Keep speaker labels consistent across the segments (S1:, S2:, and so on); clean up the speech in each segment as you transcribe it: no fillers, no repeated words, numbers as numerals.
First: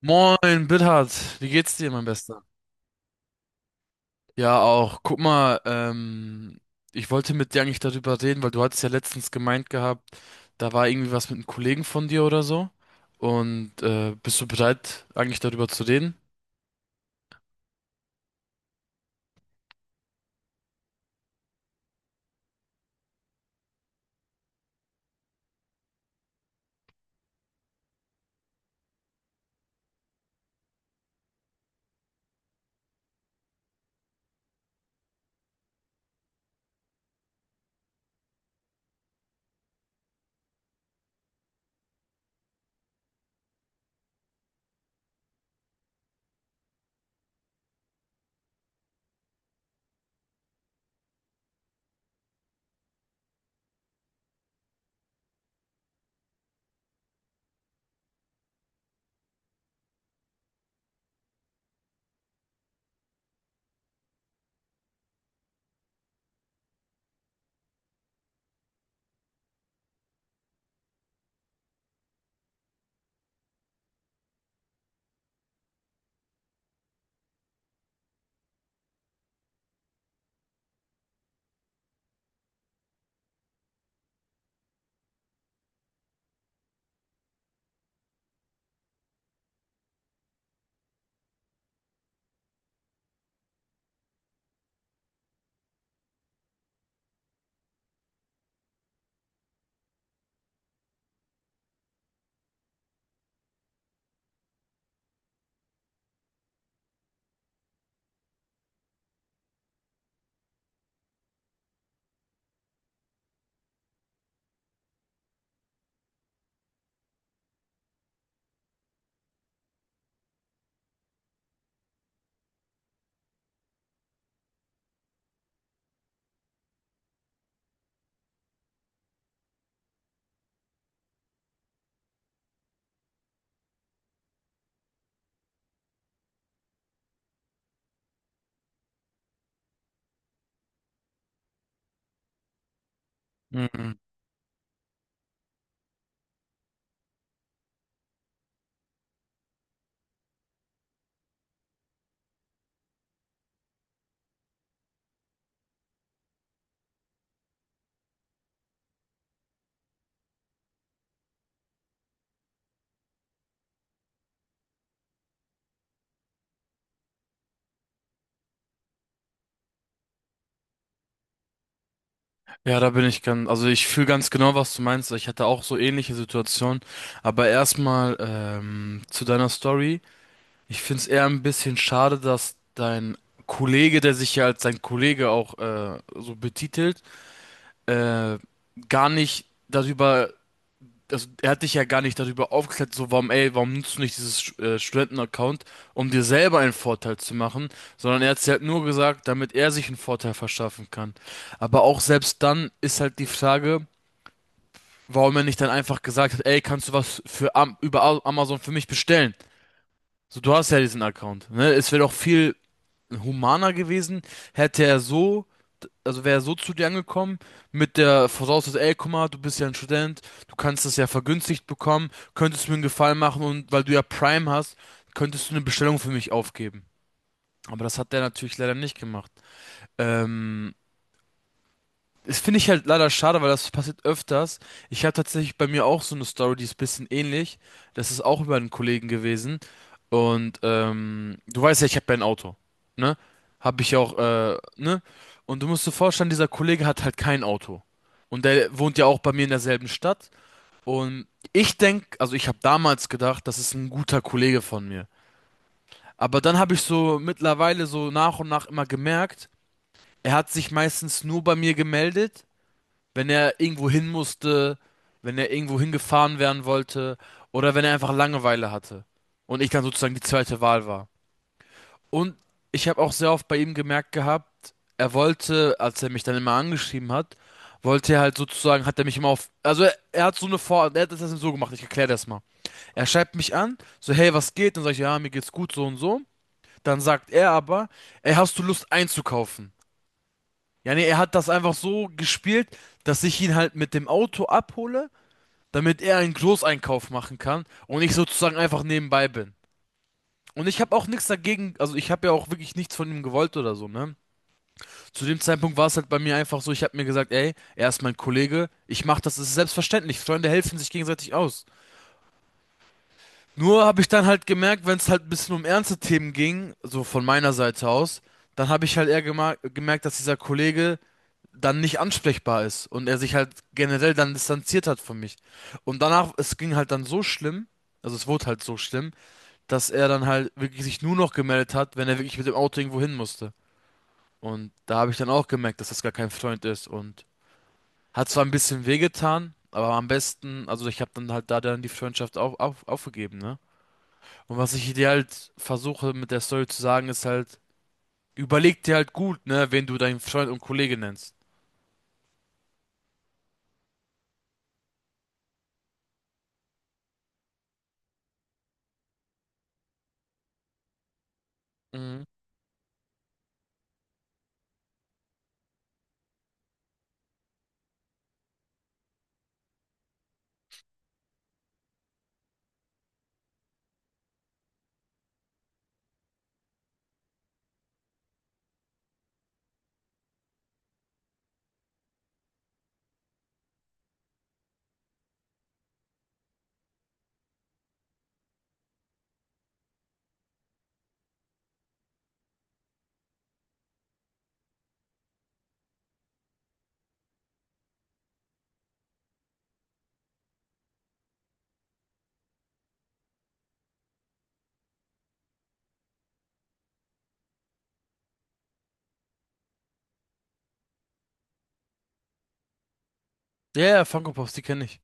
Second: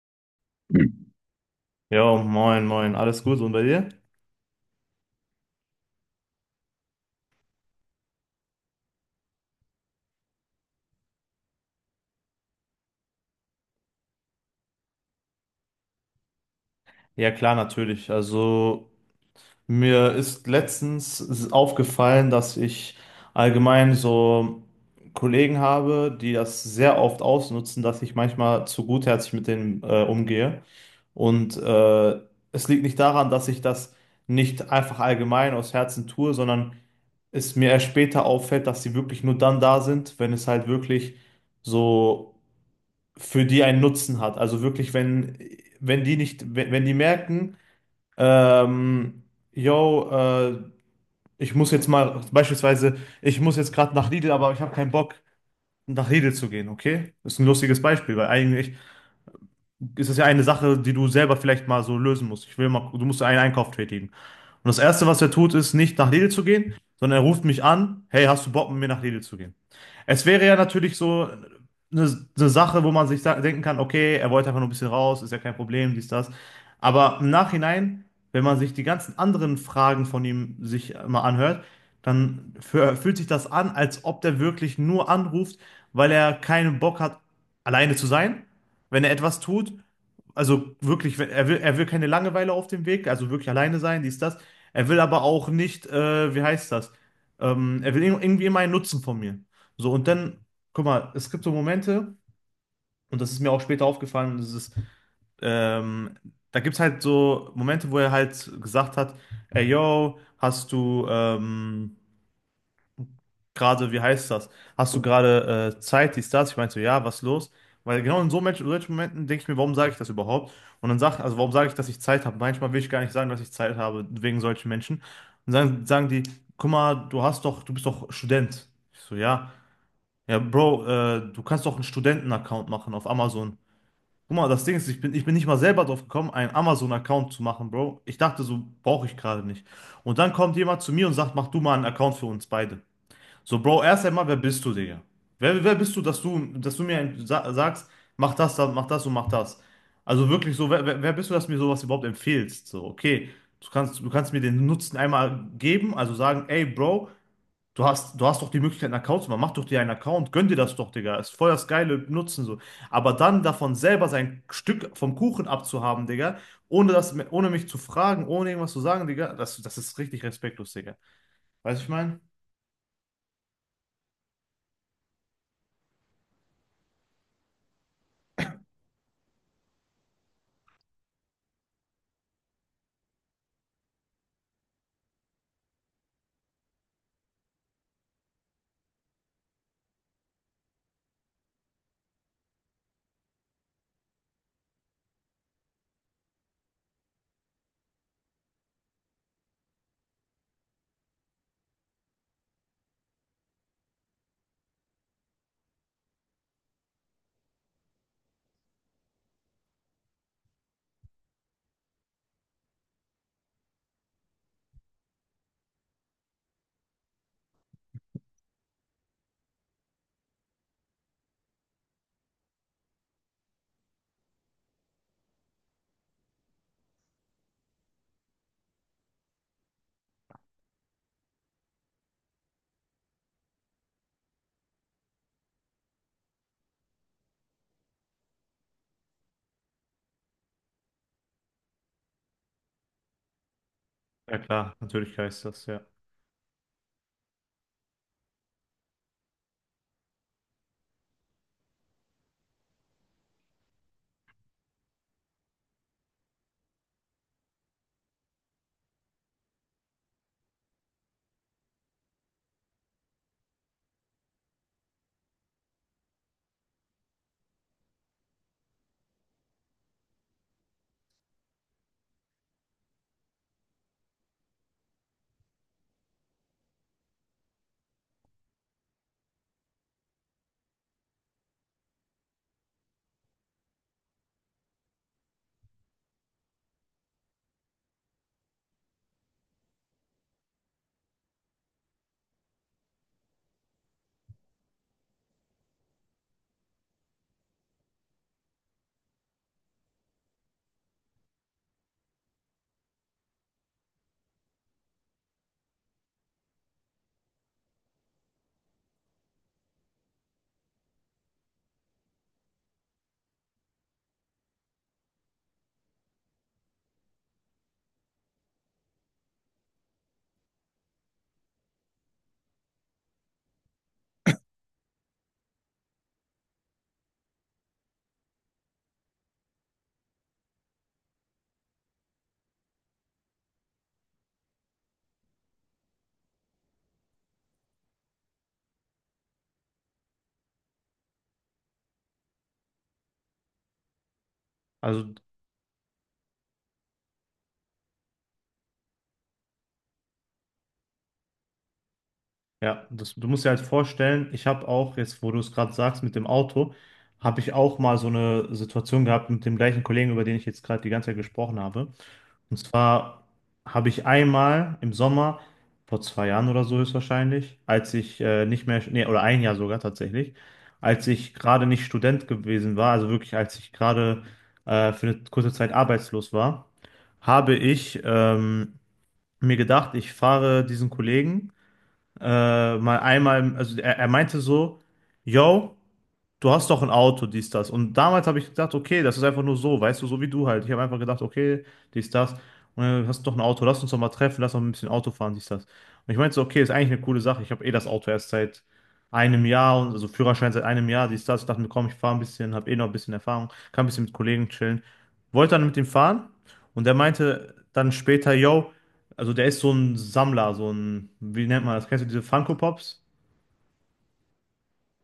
S1: Moin,
S2: Hm.
S1: Bithard, wie geht's dir, mein
S2: Jo,
S1: Bester?
S2: moin, moin, alles gut und bei dir?
S1: Ja, auch. Guck mal, ich wollte mit dir eigentlich darüber reden, weil du hattest ja letztens gemeint gehabt, da war irgendwie was mit einem Kollegen von dir oder so. Und bist du bereit, eigentlich darüber zu reden?
S2: Ja, klar, natürlich. Also, mir ist letztens aufgefallen, dass ich allgemein so Kollegen habe, die das sehr oft ausnutzen, dass ich manchmal zu gutherzig mit denen umgehe. Und äh, Es liegt nicht daran, dass ich das nicht einfach allgemein aus Herzen tue, sondern es mir erst später auffällt, dass sie wirklich nur dann da sind, wenn es halt wirklich so für die einen Nutzen hat. Also wirklich, wenn die nicht, wenn die merken, ähm, yo, ich muss jetzt mal, beispielsweise, ich muss jetzt gerade nach Lidl, aber ich habe keinen Bock, nach Lidl zu gehen, okay? Das ist ein lustiges Beispiel, weil eigentlich ist es ja eine Sache, die du selber vielleicht mal so lösen musst. Ich will mal, du musst einen Einkauf tätigen. Und das Erste, was er tut, ist nicht nach Lidl zu gehen, sondern er ruft mich an: Hey, hast du Bock, mit mir nach Lidl zu gehen? Es wäre ja natürlich so eine Sache, wo man sich denken kann, okay, er wollte einfach nur ein bisschen raus, ist ja kein Problem, dies, das. Aber im Nachhinein, wenn man sich die ganzen anderen Fragen von ihm sich mal anhört, dann fühlt sich das an, als ob der wirklich nur anruft, weil er keinen Bock hat, alleine zu sein, wenn er etwas tut, also wirklich, er will keine Langeweile auf dem Weg, also wirklich alleine sein, dies, das. Er will aber auch nicht, wie heißt das? Er will irgendwie immer einen Nutzen von mir. So, und dann, guck mal, es gibt so Momente, und das ist mir auch später aufgefallen, und das ist, ähm, da gibt es halt so Momente, wo er halt gesagt hat: Ey, yo, hast du, gerade, wie heißt das? Hast du gerade Zeit, dies, das? Ich meinte so: Ja, was ist los? Weil genau in so solchen Momenten denke ich mir, warum sage ich das überhaupt? Und dann sag, also warum sage ich, dass ich Zeit habe? Manchmal will ich gar nicht sagen, dass ich Zeit habe, wegen solchen Menschen. Und dann sagen die: Guck mal, du hast doch, du bist doch Student. Ich so: Ja. Ja, Bro, du kannst doch einen Studenten-Account machen auf Amazon. Guck mal, das Ding ist, ich bin nicht mal selber drauf gekommen, einen Amazon-Account zu machen, Bro. Ich dachte, so brauche ich gerade nicht. Und dann kommt jemand zu mir und sagt: Mach du mal einen Account für uns beide. So, Bro,
S1: Mhm.
S2: erst einmal, wer bist du, Digga? Wer bist du, dass du mir sa sagst, mach das, mach das und mach das? Also wirklich so, wer bist du, dass du mir sowas überhaupt empfiehlst? So, okay, du kannst mir den Nutzen einmal geben, also sagen: Ey, Bro, du hast doch die Möglichkeit, einen Account zu machen, mach doch dir einen Account, gönn dir das doch, Digga, ist voll das geile Nutzen so. Aber dann davon selber sein Stück vom Kuchen abzuhaben, Digga, ohne mich zu fragen, ohne irgendwas zu sagen, Digga, das ist richtig respektlos, Digga. Weißt du, was ich meine?
S1: Ja, da bin ich ganz, also ich fühle ganz genau, was du meinst. Ich hatte auch so ähnliche Situationen. Aber erstmal zu deiner Story. Ich finde es eher ein bisschen schade, dass dein Kollege, der sich ja als dein Kollege auch so betitelt, äh, gar nicht darüber, also er hat dich ja gar nicht darüber aufgeklärt, so warum, ey, warum nutzt du nicht dieses Studenten-Account, um dir selber einen Vorteil zu machen, sondern er hat es halt nur gesagt, damit er sich einen Vorteil verschaffen kann. Aber auch selbst dann ist halt die Frage, warum er nicht dann einfach gesagt hat, ey, kannst du was für Amazon für mich bestellen? So, du hast ja diesen Account, ne? Es wäre doch viel humaner gewesen, hätte er so, also wäre er so zu dir angekommen, mit der Voraussetzung, ey, guck mal, du bist ja ein Student, du kannst das ja vergünstigt bekommen, könntest du mir einen Gefallen machen und weil du ja Prime hast, könntest du eine Bestellung für mich aufgeben. Aber das hat der natürlich leider nicht gemacht. Ähm, Das finde ich halt leider schade, weil das passiert öfters. Ich habe tatsächlich bei mir auch so eine Story, die ist ein bisschen ähnlich. Das ist auch über einen Kollegen gewesen. Und du weißt ja, ich habe ja ein Auto. Ne? Habe ich auch,
S2: Ja klar,
S1: ne?
S2: natürlich heißt
S1: Und
S2: das,
S1: du
S2: ja.
S1: musst dir vorstellen, dieser Kollege hat halt kein Auto. Und der wohnt ja auch bei mir in derselben Stadt. Und ich denk, also ich habe damals gedacht, das ist ein guter Kollege von mir. Aber dann habe ich so mittlerweile so nach und nach immer gemerkt, er hat sich meistens nur bei mir gemeldet, wenn er irgendwo hin musste, wenn er irgendwo hingefahren werden wollte oder wenn er einfach Langeweile hatte und ich dann sozusagen die zweite Wahl war. Und ich habe auch sehr oft bei ihm gemerkt gehabt, er wollte, als er mich dann immer angeschrieben hat, wollte er halt sozusagen, hat er mich immer auf, also er hat so eine Vor, er hat das so gemacht, ich erkläre das mal. Er schreibt mich an, so hey, was geht? Dann sage ich, ja, mir geht's gut, so und so. Dann sagt er aber, ey, hast du Lust einzukaufen? Ja, nee, er hat das einfach so gespielt, dass ich ihn halt mit dem Auto abhole, damit er einen Großeinkauf machen kann und ich sozusagen einfach nebenbei bin. Und ich habe auch nichts dagegen, also ich habe ja auch wirklich nichts von ihm gewollt oder so, ne? Zu dem Zeitpunkt war es halt bei mir einfach so, ich habe mir gesagt, ey, er ist mein Kollege, ich mach das, das ist selbstverständlich, Freunde helfen sich gegenseitig aus. Nur habe ich dann halt gemerkt, wenn es halt ein bisschen um ernste Themen ging, so von meiner Seite aus, dann habe ich halt eher gemerkt, dass dieser Kollege dann nicht ansprechbar ist und er sich halt generell dann distanziert hat von mich. Und danach, es ging halt dann so schlimm, also es wurde halt so schlimm, dass er dann halt wirklich sich nur noch gemeldet hat, wenn er wirklich mit dem Auto irgendwo hin musste. Und da habe ich dann auch gemerkt, dass das gar kein Freund ist und hat zwar ein bisschen wehgetan, aber am besten, also ich habe dann halt da dann die Freundschaft aufgegeben, ne? Und was ich dir
S2: Also,
S1: halt versuche mit der Story zu sagen, ist halt, überleg dir halt gut, ne, wen du deinen Freund und Kollege nennst.
S2: ja, das, du musst dir halt vorstellen, ich habe auch, jetzt wo du es gerade sagst mit dem Auto, habe ich auch mal so eine Situation gehabt mit dem gleichen Kollegen, über den ich jetzt gerade die ganze Zeit gesprochen habe.
S1: Mhm.
S2: Und zwar habe ich einmal im Sommer, vor zwei Jahren oder so höchstwahrscheinlich, als ich nicht mehr, nee, oder ein Jahr sogar tatsächlich, als ich gerade nicht Student gewesen war, also wirklich als ich gerade für eine kurze Zeit arbeitslos war, habe ich mir gedacht, ich fahre diesen Kollegen mal einmal, also er meinte so: Yo, du hast doch ein Auto, dies, das. Und damals habe ich gedacht, okay, das ist einfach nur so, weißt du, so wie du halt. Ich habe einfach gedacht, okay, dies, das. Und dann hast du doch ein Auto, lass uns doch mal treffen, lass doch ein bisschen Auto fahren, dies, das. Und ich meinte so, okay, ist eigentlich eine coole Sache. Ich habe eh das Auto erst seit einem Jahr, und also Führerschein seit einem Jahr, dies, das. Ich dachte mir, komm, ich fahre ein bisschen, habe eh noch ein bisschen Erfahrung, kann ein bisschen mit Kollegen chillen. Wollte dann mit ihm fahren und er meinte dann später, yo, also der ist so ein Sammler, so ein, wie nennt man das? Kennst du diese Funko Pops?
S1: Ja, ja, Funko Pops, die kenne ich.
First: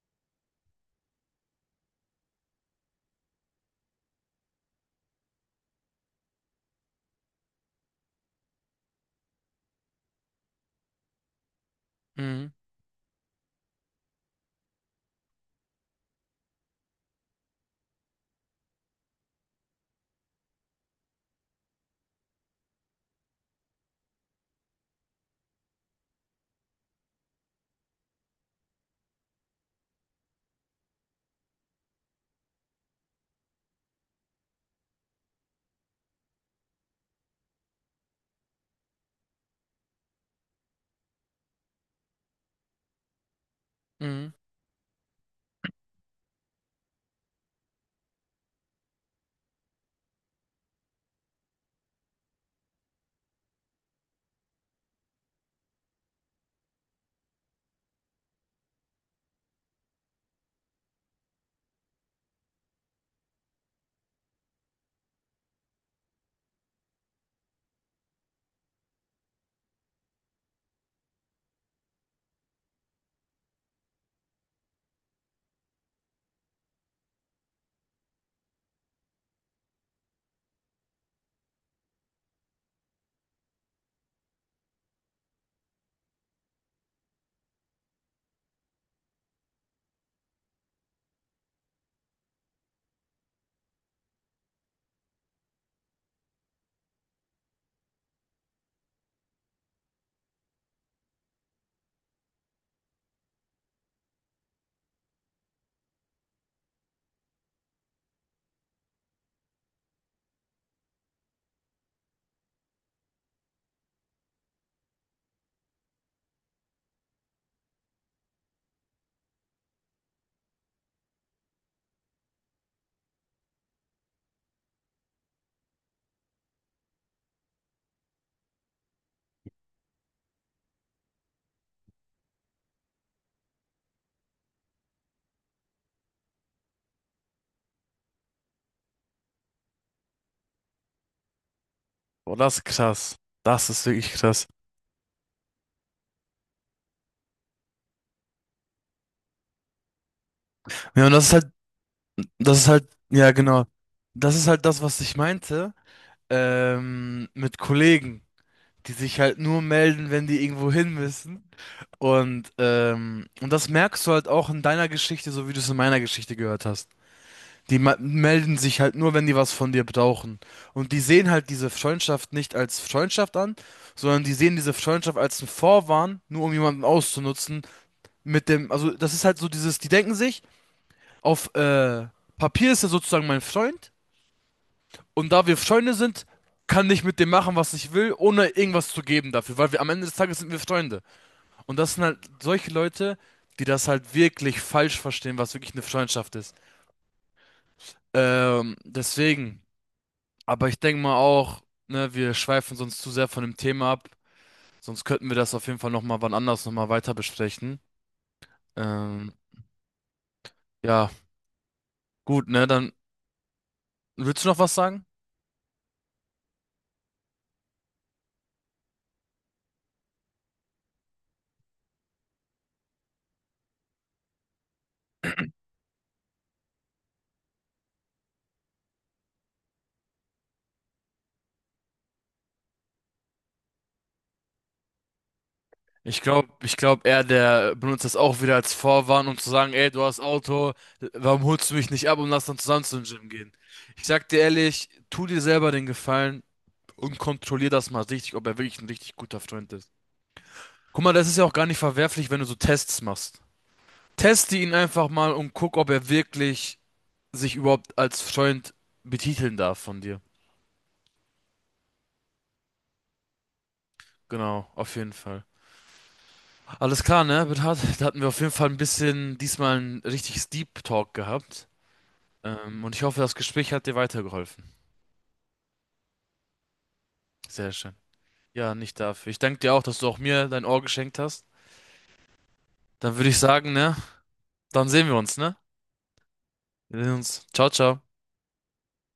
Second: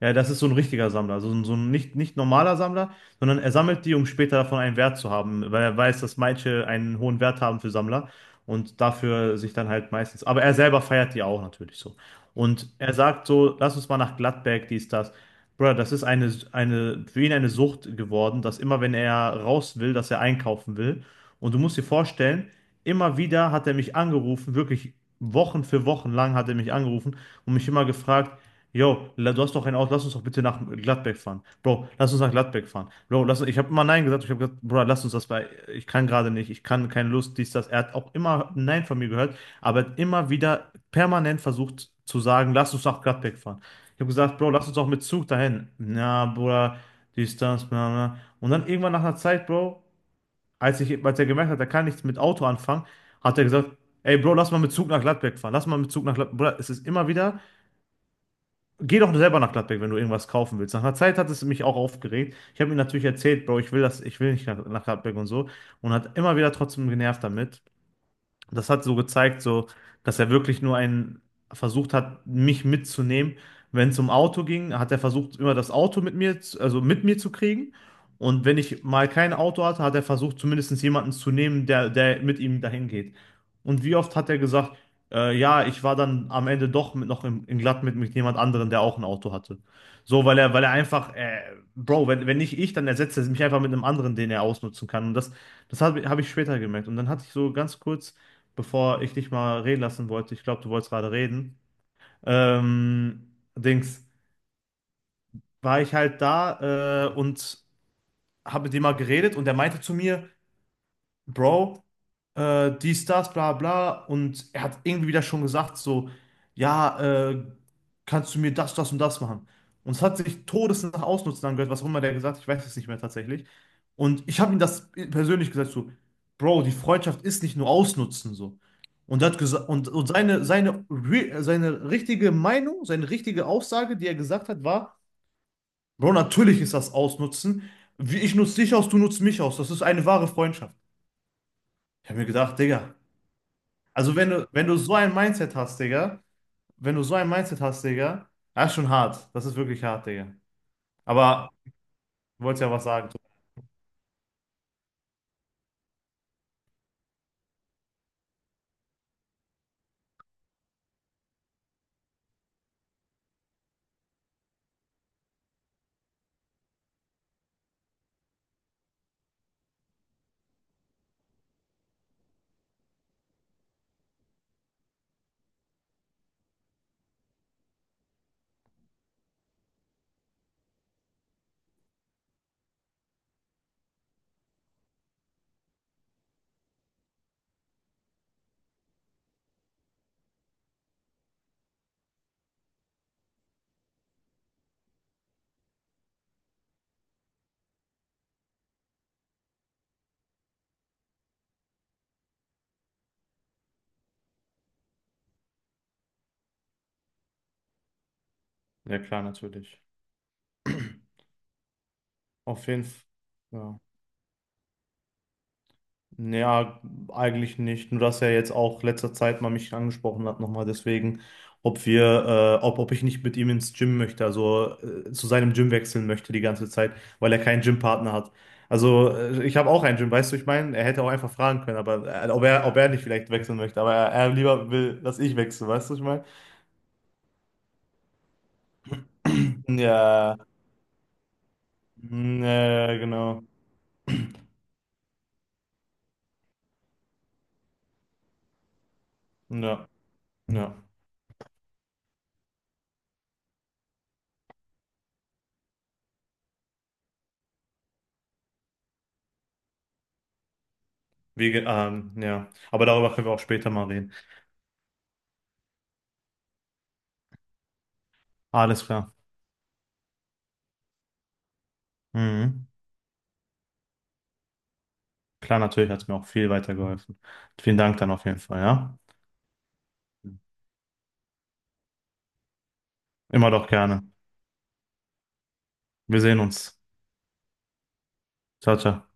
S2: Ja, das ist so ein richtiger Sammler, also so ein nicht normaler Sammler, sondern er sammelt die, um später davon einen Wert zu haben, weil er weiß, dass manche einen hohen Wert haben für Sammler und dafür sich dann halt meistens. Aber er selber feiert die auch natürlich so.
S1: Mhm.
S2: Und er sagt so, lass uns mal nach Gladbeck, dies, das. Bruder, das ist eine, für ihn eine Sucht geworden, dass immer, wenn er raus will, dass er einkaufen will. Und du musst dir vorstellen, immer wieder hat er mich angerufen, wirklich Wochen für Wochen lang hat er mich angerufen und mich immer gefragt: Yo, du hast doch ein Auto, lass uns doch bitte nach Gladbeck fahren. Bro, lass uns nach Gladbeck fahren. Bro, lass, ich habe immer Nein gesagt. Ich habe gesagt, Bro, lass uns das bei. Ich kann gerade nicht, ich kann keine Lust, dies, das. Er hat auch immer Nein von mir gehört, aber hat immer wieder permanent versucht zu sagen, lass uns nach Gladbeck fahren. Ich habe
S1: Mhm.
S2: gesagt, Bro, lass uns doch mit Zug dahin. Na, Bruder, dies, das, bla, bla. Und dann irgendwann nach einer Zeit, Bro, als ich, als er gemerkt hat, er kann nichts mit Auto anfangen, hat er gesagt: Ey, Bro, lass mal mit Zug nach Gladbeck fahren. Lass mal mit Zug nach Gladbeck. Bruder, es ist immer wieder. Geh doch selber nach Gladbeck, wenn du irgendwas kaufen willst. Nach einer Zeit hat es mich auch aufgeregt. Ich habe ihm natürlich erzählt, Bro, ich will das, ich will nicht nach, nach Gladbeck und so. Und hat immer wieder trotzdem genervt damit. Das hat so gezeigt, so, dass er wirklich nur einen versucht hat, mich mitzunehmen. Wenn es um Auto ging, hat er versucht, immer das Auto mit mir, also mit mir zu kriegen. Und wenn ich mal kein Auto hatte, hat er versucht, zumindest jemanden zu nehmen, der mit ihm dahin geht. Und wie oft hat er gesagt, ja, ich war dann am Ende doch mit, noch im, in Glatt mit jemand anderem, der auch ein Auto hatte. So, weil er einfach, Bro, wenn nicht ich, dann ersetzt er mich einfach mit einem anderen, den er ausnutzen kann. Und das hab ich später gemerkt. Und dann hatte ich so ganz kurz bevor ich dich mal reden lassen wollte, ich glaube, du wolltest gerade reden, Dings, war ich halt da und habe mit dem mal geredet und der meinte zu mir, Bro, dies, das, bla bla. Und er hat irgendwie wieder schon gesagt, so, ja, äh, kannst du mir das, das und das machen? Und es hat sich todesnach ausnutzen angehört, was auch immer der gesagt hat, ich weiß es nicht mehr tatsächlich. Und ich habe ihm das persönlich gesagt, so, Bro, die Freundschaft ist nicht nur ausnutzen, so. Und er hat gesagt, und re seine richtige Meinung, seine richtige Aussage, die er gesagt hat, war, Bro, natürlich ist das Ausnutzen. Wie ich nutze dich aus, du nutzt mich aus. Das ist eine wahre Freundschaft. Ich habe mir
S1: Boah, das
S2: gedacht,
S1: ist
S2: Digga.
S1: krass. Das ist wirklich
S2: Also wenn
S1: krass.
S2: du, wenn du so ein Mindset hast, Digga, wenn du so ein Mindset hast, Digga, das ist schon hart. Das ist wirklich hart, Digga.
S1: Ja, und
S2: Aber du
S1: das
S2: wolltest
S1: ist
S2: ja was
S1: halt,
S2: sagen.
S1: ja, genau. Das ist halt das, was ich meinte, mit Kollegen, die sich halt nur melden, wenn die irgendwo hin müssen. Und das merkst du halt auch in deiner Geschichte, so wie du es in meiner Geschichte gehört hast. Die melden sich halt nur, wenn die was von dir brauchen. Und die sehen halt diese Freundschaft nicht als Freundschaft an, sondern die sehen diese Freundschaft als einen Vorwand, nur um jemanden auszunutzen mit dem, also das ist halt so dieses, die denken sich, auf Papier ist er sozusagen mein Freund und da wir Freunde sind, kann ich mit dem machen, was ich will, ohne irgendwas zu geben dafür, weil wir am Ende des Tages sind wir Freunde. Und das sind halt solche Leute, die das halt wirklich falsch verstehen, was wirklich eine Freundschaft ist. Deswegen, aber ich denke mal auch, ne, wir schweifen sonst zu sehr von dem Thema ab, sonst könnten wir das auf jeden Fall nochmal wann anders nochmal weiter besprechen.
S2: Ja, klar,
S1: Ähm,
S2: natürlich.
S1: ja, gut, ne,
S2: Auf jeden
S1: dann
S2: Fall. Ja.
S1: willst du noch was sagen?
S2: Ja, eigentlich nicht. Nur dass er jetzt auch letzter Zeit mal mich angesprochen hat, nochmal deswegen, ob wir, ob, ob ich nicht mit ihm ins Gym möchte, also zu seinem Gym wechseln möchte die ganze Zeit, weil er keinen Gympartner hat. Also ich habe auch einen Gym, weißt du, ich meine, er hätte auch einfach fragen können, aber ob er nicht vielleicht wechseln möchte, aber er lieber will, dass ich wechsle, weißt du, ich
S1: Ich
S2: meine?
S1: glaube, ich glaube, er, der benutzt das auch wieder als Vorwand, um zu sagen, ey, du hast
S2: Ja,
S1: Auto, warum holst du mich nicht ab und lass
S2: mm,
S1: dann zusammen
S2: ja,
S1: zum Gym
S2: genau.
S1: gehen? Ich sag dir ehrlich, tu dir selber den Gefallen und kontrollier das mal richtig, ob er wirklich ein richtig guter Freund
S2: Ja,
S1: ist.
S2: ja.
S1: Guck mal, das ist ja auch gar nicht verwerflich, wenn du so Tests machst. Teste ihn einfach mal und guck, ob er wirklich sich überhaupt als Freund betiteln darf von dir.
S2: Wie, ja. Aber darüber können wir auch später mal reden.
S1: Genau, auf jeden Fall. Alles klar, ne, Bernhard? Da hatten wir auf jeden Fall ein
S2: Alles klar.
S1: bisschen diesmal ein richtiges Deep Talk gehabt.
S2: Mhm.
S1: Und ich hoffe, das Gespräch hat dir weitergeholfen.
S2: Klar, natürlich hat es mir auch viel weitergeholfen.
S1: Sehr
S2: Vielen
S1: schön.
S2: Dank dann auf jeden Fall,
S1: Ja,
S2: ja?
S1: nicht dafür. Ich danke dir auch, dass du auch mir dein Ohr geschenkt hast. Dann würde ich
S2: Immer doch
S1: sagen, ne?
S2: gerne.
S1: Dann sehen wir uns, ne?
S2: Wir sehen uns.
S1: Wir sehen uns. Ciao, ciao.
S2: Ciao, ciao.